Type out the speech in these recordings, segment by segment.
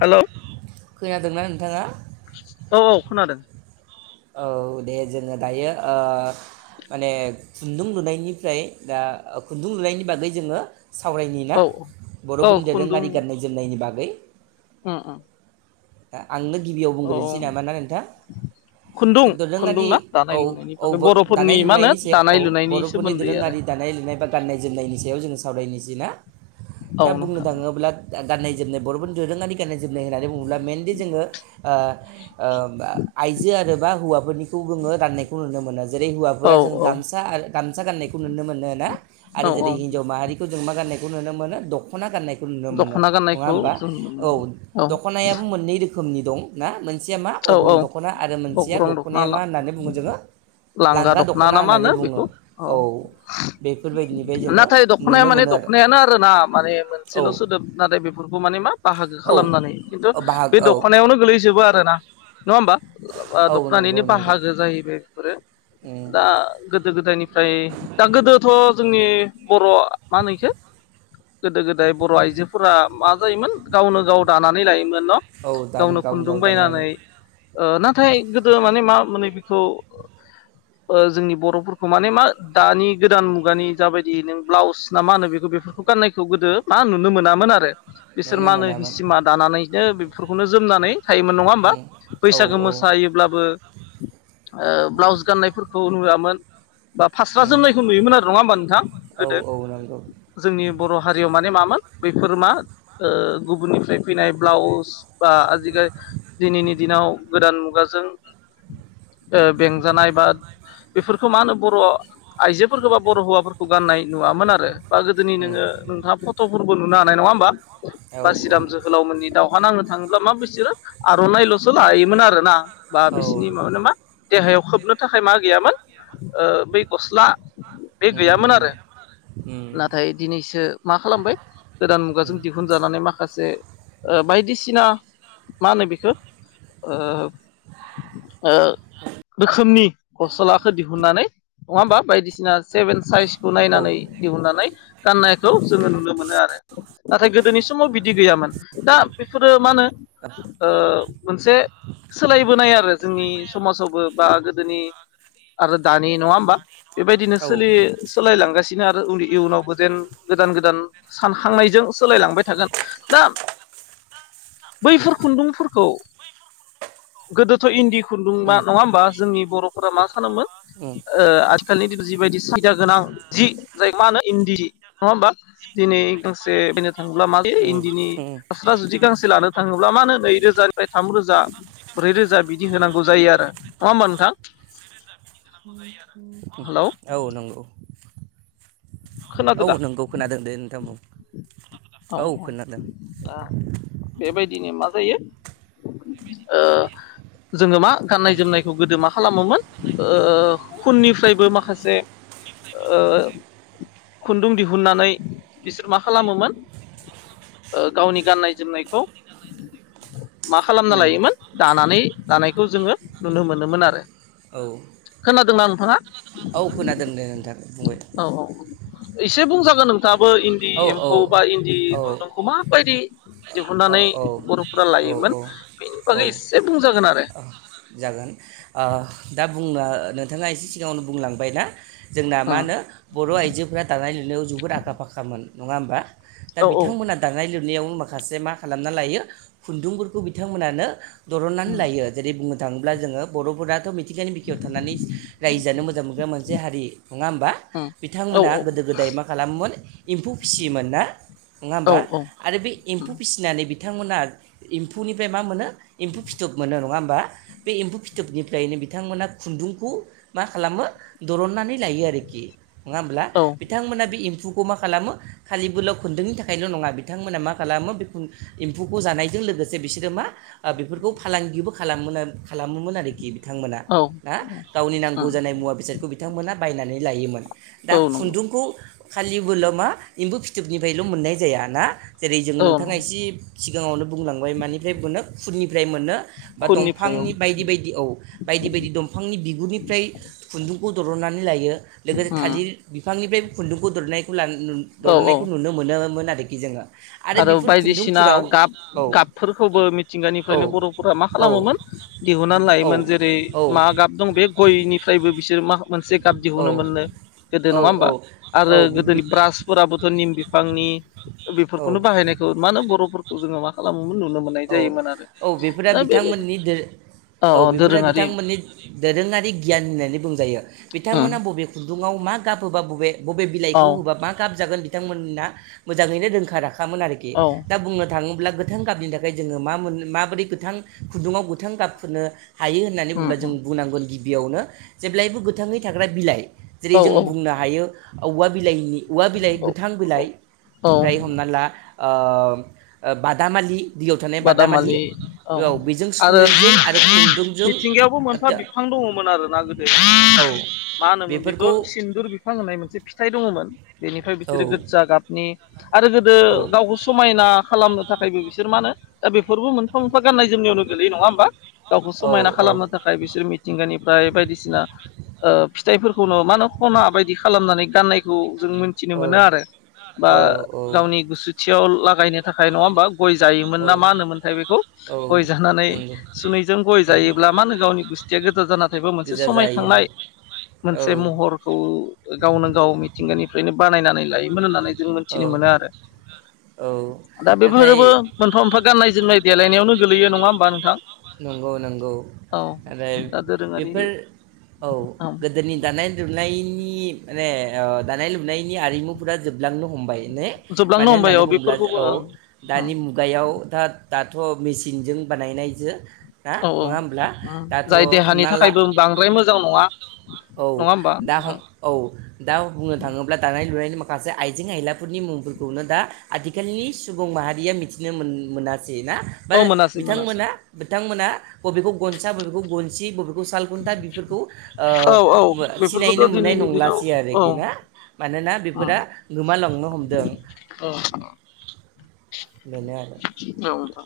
Hello खोनादोंना नोंथाङा? औ औ खोनादों। औ दे जोङो दायो ओ माने खुन्दुं लुनायनिफ्राय दा खुन्दुं लुनायनि बागै जोङो सावरायनायनि ना। औ औ बर'फोरनि खुन्दुं दोरोङारि गाननाय जोमनायनि बागै। उम उम आ-आंनो गिबियाव औ बुंग्रोनोसै नामा ना नोंथां। खुन्दुं दा खुन्दुं दोरोङारि ना औ दानाय लुनायनि औ बागै ब बर'फोरनि दानाय मा होनो लुनायनिसा औ दानाय लुनायनि बर'फोरनि सोमोन्दै आरो दोरोङारि दा नाय लुनाय बा गान्नाय जोमनायनि सायाव जोङो सावरायनिसै ना। औ दा बुंनो नोंथां थाङोब्ला गाननाय जोमनाय बर'फोरनि दोरोङानि गाननाय जोमनाय होननानै बुङो। ओ खौ जोङो गाननायखौ नुनो मोनो जेरै औ हौवाफोरा जों औ गामसा आरो गामसा गाननायखौ नुनो मोनो ना। आरो औ औ जेरै हिनजाव माहारिखौ जों मा गाननायखौ नुनो मोनो दख'ना गाननाय खौ नुनो मोनो दख'ना नङा गाननायखौ होमबा जों नुनो औ मोनो दखनायाबो मोननै रोखोमनि दं ना मोन सेया मा औ औ अग्लं दख'ना आरो मोनसेया अग्रं दख'ना दख'नाया मा होननानै बुङो जोङो लांगा दखना ना मा होनो बेखौ औ। बेफोरबायदिनिफ्राय जोङो नाथाय दख'नाया नुनो माने मोनो आरो दख'नायानो आरोना माने मोनसेल' औ सोदोब नाथाय बेफोर खौ माने मा बाहागो औ खालामनानै खिन्थु बाहाग बे औ दख'नायावनो गोलैजोबो आरोना नङा होमबा। [unintelligible] औ दख'नानिनो नंगौ नंगौ बाहागो जाहैबाय बेफोरो। उम दा गोदो गोदायनिफ्राय दा गोदोथ' जोंनि बर' मा होनो इखो गोदो गोदाय बर' आइजोफोरा मा जायोमोन गावनो गाव दानानै लायो मोन न' औ दानि गावनो खुन्दुं गाव दानो बायनानै लायोमोन ओ नाथाय गोदो माने मा मोनो बेखौ ओ जोंनि बर'फोरखौ माने मा दानि गोदान मुगानि जाबायदि नों ब्लाउस ना मा होनो बे बेफोरखौ गाननायखौ गोदो मा नुनो मोनामोन आरो। बिसोर नो मा होनो मोनामोन हिसिमा दानानैनो बेफोरखौनो जोमनानै थायोमोन नङा होमबा? उम औ बैसागो औ मोसायोब्लाबो ओ ब्लाउस गाननायफोरखौ नुवामोन। बा फास्रा उम जोमनायखौ नुयोमोन आरो नङा होमबा नोंथां औ गोदो। औ नंगौ जोंनि बर' हारियाव माने मामोन बेफोर मा ओ गुबुननिफ्राय फैनाय ब्लाउस बा आजिखा दिनैनि दिनाव गोदान मुगाजों ओ बेंजानाय बा बेफोरखौ मा होनो बर' आइजोफोरखौ बा बर' हौवाफोरखौ गाननाय नुवामोन आरो बा गोदोनि उम नोङो नोंथाङा फट'फोरबो नुनो हानाय नङा होमबा औ बासिराम जोहोलाव मोननि दावहा नांनो थाङोब्ला मा बिसोरो आर'नाइल'सो लायो मोन आरोना बा औ बिसिनि माबा मा देहायाव खोबनो थाखाय मा गैयामोन ओ बै गस्ला बे उम उम गैयामोन आरो उम नाथाय दिनैसो मा खालामबाय गोदान मुगाजों दिहुनजानानै माखासे ओ बायदिसिना मा होनो बेखौ ओ ओ रोखोमनि गस्लाखौ दिहुननानै नङा होमबा बायदिसिना सेभेन साइजखौ औ नायनानै उम दिहुननानै गाननायखौ जोङो नुनो मोनो आरो नाथाय गोदोनि समाव बिदि गैयामोन दा बेफोरो मा होनो ओ एसे सोलायबोनाय आरो जोंनि समाजावबो बा गोदोनि आरो दानि नङा होमबा बेबायदिनो सोलि सोलायलांगासिनो आरो उननि इयुनावबो जेन गोदान गोदान सानखांनायजों सोलायलांबाय थागोन दा [inaudible] बैफोर खुन्दुंफोरखौ गोदोथ' इन्दि खुन्दुं मा उम नङा होमबा जोंनि बर'फोरा मा खानोमोन ओ आथिखालनि दिन जिबायदि गोनां जि जाय मा होनो इन्दि नङा होमबा दिनै गांसे बायनो थाङोब्ला माब इन्दिनि उम उम फास्रा जुदि गांसे लानो थाङोब्ला मानो नैरोजानि रोजा ब्रै रोजा बिदि होनांगौ जायो आरो नङा होमबा नोंथां हेलौ औ नंगौ खोनादो औ दा नोंगौ खोनादों दे नोंथां बुं औ औ दा बेबायदि दिनो मा जायो ओ जोङो मा ओ गाननाय जोमनायखौ गोदो मा खालामोमोन ओ खुननिफ्रायबो माखासे ओ खुन्दुं दिहुननानै बिसोर मा खालामोमोन ओ गावनि गाननाय जोमनायखौ मा खालामना उम लायोमोन दानानै दानायखौ जोङो नुनो मोनोमोन आरो औ खोनादोंना नोंथाङा औ खोनादों दे नोंथां औ बुंबायथा औ एसे बुंजागोन नोंथाङाबो इन्दि औ एम्फौ बा इन्दि औ औ खुन्दुंखौ माबायदि औ दिहुननानै बर'फोरा औ लायोमोन बेनि औ बागै एसे बुंजागोन आरो औ जागोन ओ दा बुंनो नोंथाङा एसे सिगाङावनो बुंलांबाय ना जोंना मा होनो बर' आइजोफोरा दानाय लुनायाव जोबोद आखा फाखामोन नङा होमबा दा औ बिथांमोना दानायनाय लुनायाव माखासे मा खालामना लायो खुन्दुंफोरखौ बिथांमोनानो दननानै लायो जेरै बुं थाङोब्ला जोङो बर'फोराथ' खानि बिखायाव थानानै रायजोआानो मोजां मोनग्रा मोनसे हारि नङा होमबा औ बिथांमोना गोदो गोदाय मा खालामोमोन एम्फौ फिसियोन ना नङा औ हबा आरो बे फिसिनानै बिथांमोना एम्फौनिफ्राय मा मोनो एम्फौ फिथोब मोनो नङा होमबा बे एम्फौ फिथोबनि निफ्रायनो बिथांमोना खुन्दुंखौ मा खालामो दरननानै लायो आरोखि नोङा होनब्ला? औ बिथां मोनहा बे खौ मा खालामो खालिबोलाव खुन्दुंनि थाखायल' नङा बिथांमोना मा खालामो बे एम्फौखौ जानायजों लोगोसे बिसोरो मा बेफोरखौ फालांगिबो खालामो आरो खालामोमोन आरोखि बिथांमोना औ ना गावनि औ नांगौ जानाय मुवा बेसादखौ बिथांमोना बायनानै लायोमोन दा औ नंगौ खुन्दुंखौ खालिबोल' मा एम्बु फिथोबनिफ्रायल' मोननाय जाया ना जेरै जोङो औ नोंथाङा एसे सिगाङावनो बुंलांबाय मानिफ्राय मोनो फुंनिफ्राय मोनो बा खुननिफ्राय दंफांनि औ बायदि बायदि द फांनि बिगुरनिफ्राय खुन्दुंखौ दरननानै लायो लोगोसे थालिर बिफांनिफ्राय खुन्दुंखौनाय औ औ दनायखौ नुनो मोनोमोन आरोखि जोङो आरो बेफोर बायदिसिना खुन्दुंफोराव गाब औ गाबफोरखौबो औ मिथिंगानिफ्रायनो बर'फोरा मा औ खालामोमोन दिहुननानै औ लायो। जेरै मा गाब दं बे गयनिफ्रायबो बिसोर मा मोनसे काब औ दिहुनो मोननो गोदो औ नङा होमबा? आरो औ गोदोनि बि- ब्रासफोराबोथ' निम बिफांनि बेफोर बे औ खौनो बाहायनायखौ मानो बर'फोरखौ जोङो मा खालामो औ औ बेफोरा बेबायदि बिथांमोननि औ बेफोरो बिथांमोननि दोरोङारि गियान होननानै बुंजायो उम बिथांमोना बबेखौ गुङाव मा गाब होबा बबे बबे औ बिलाइखौ होबा मा गाब जागोन बिथांमोना मोजाङैनो रोंखा राखै खोन आरोखि औ दा बुंनो थाङोब्ला गोथां गाबिनि थाखाय जोङो मा मोन माबोरै गोथां खुन्दुङाव गोथां गाबफोरनो हायो होननानै उम बुब्ला जों उम बुंनांगोन। बेयावनो जेब्लायबो गोथाङै थाग्रा बिलाइ जेरै औ जों औ बुंनो हायो औवा बिलाइनि औवा बिलाइ औ गोथां औ बिलाइ औ ओमफ्राय हमना ला बादामालि दैयाव थानाय बादामालि औ बेजों आरो सफुनैजों आरो खुन्दुंजों मिथिंगायावबो मोनफा बिफां दङ'मोन आरो ना गोदो औ मा होनोमोन बेफोरखौ बेथ' सिन्दुर बिफां होननाय मोनसे फिथाइ दङ'मोन। बेनिफ्राय औ बिसोरो गोजा गाबनि आरो गोदो औ गावखौ समायना खालामनो थाखायबो बिसोर मा होनो दा बेफोरबो मोनफा मोनफा गाननाय जोमनायावनो गोलैयो नङा होमबा? गावखौ औ समायना औ खालामनो थाखाय बिसोर मिथिंगानिफ्राय बायदिसिना फिथाइफोर मानो खना बायदि खालामनानै गाननायखौ जों मिथिनो मोन आरो बा औ गावनि गुसुथियाव लागायनो थाखाय नङा हबा गय जायो। मोन औ ना मा होनोमोनथाय बेखौ औ गय जानानै नंगौ सुनैजों गय जायोब्ला मा होनो गावनि गुस्थिया गो जाना थायोबा मोनसे गोजा जायो समायखांनाय औ मोनसे महरखौ गावनो गाव मिथिंगानि नो बानायनानै लायोमोन होननानै जों औ मोनथिनो मोनो आरो औ दा बेफोरबो नाथाय ओमफा गाननाय जोमनाय देलायनायावनो गोलैयो नङा होमबा नोंथां? नंगौ नंगौ औ आरो दा दोरोङारि बेफोर। औ गोदोनि दानाय लुनाय नि माने ओ दानाय लुनायनि आरिमुफोरा जोबलांनो हमबाय। बेनो जोबलांनो मानो हमबाय होननानै औ बुङोब्ला बेफोरखौबो औ दानि ओं मुगायाव दा दाथ' मेचिनजों बानायनायजो। हा औ नङा होमब्ला औ दाथ' जाय देहानि हमना ला थाखायबो बांद्राय मोजां नङा [unintelligible] औ नङा होमबा दा नोंथां औ दा बुंनो थाङोब्ला दानाय लुनायनि माखासे आइजें आइलाफोरनि मुंफोरखौनो दा आथिखालनि सुबुं माहारिया मिथिनो मोन-मोनाखै। ना औ मोनासै मोनासै बिथांमोना बिथांमोना बबेखौ गनसा बबेखौ गनसि बबे खौ साल खुन्था बेफोरखौ औ औ ओ सिनायनो बेफोरखौथ' मोननाय दिनैनि दिनाव नंलासै औ आरोखि ना? मानोना औ बेफोरा गोमालांनो हमदों औ बेनो आरो नोंथां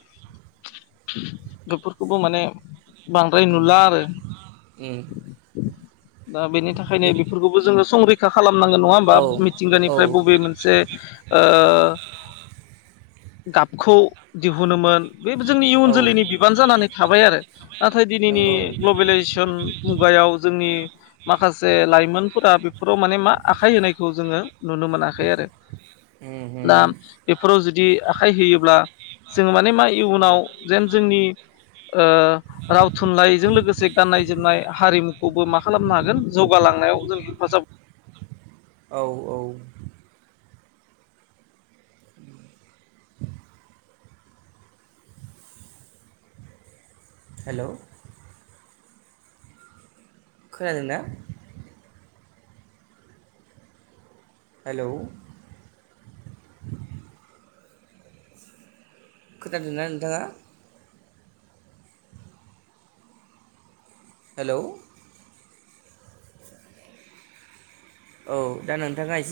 बेफोरखौबो माने बांद्राय उम नुला आरो उम दा बेनि थाखायनो बे बेफोरखौबो जोंङो संरै खा खालामनांगोन नङा होमबा औ औ मिथिंगानिफ्राय बबे मोनसे ओ गाबखौ दिहुनोमोन बे जोंनि इयुन औ जोलैनि बिबान जानानै थाबाय आरो नाथाय दिनैनि नंगौ उम ग्लबेलाइजेसन मुगायाव जोंनि माखासे लाइमोनफोरा बेफोराव माने मा आखाय होनायखौ जोंङो नुनो मोनाखै आरो दा उम बेफोराव जुदि आखाइ होयोब्ला जोङो माने मा इयुनाव जेन जोंनि राव थुनलाइजों लोगोसे गाननाय जोमनाय हारिमुखौबो मा खालामनो हागोन जौगालांनाय जों हेफाजाब औ औ हेल' खोनादोंना? हेल' खोनादोंना नोंथाङा हेल' औ दा नोंथाङा एसे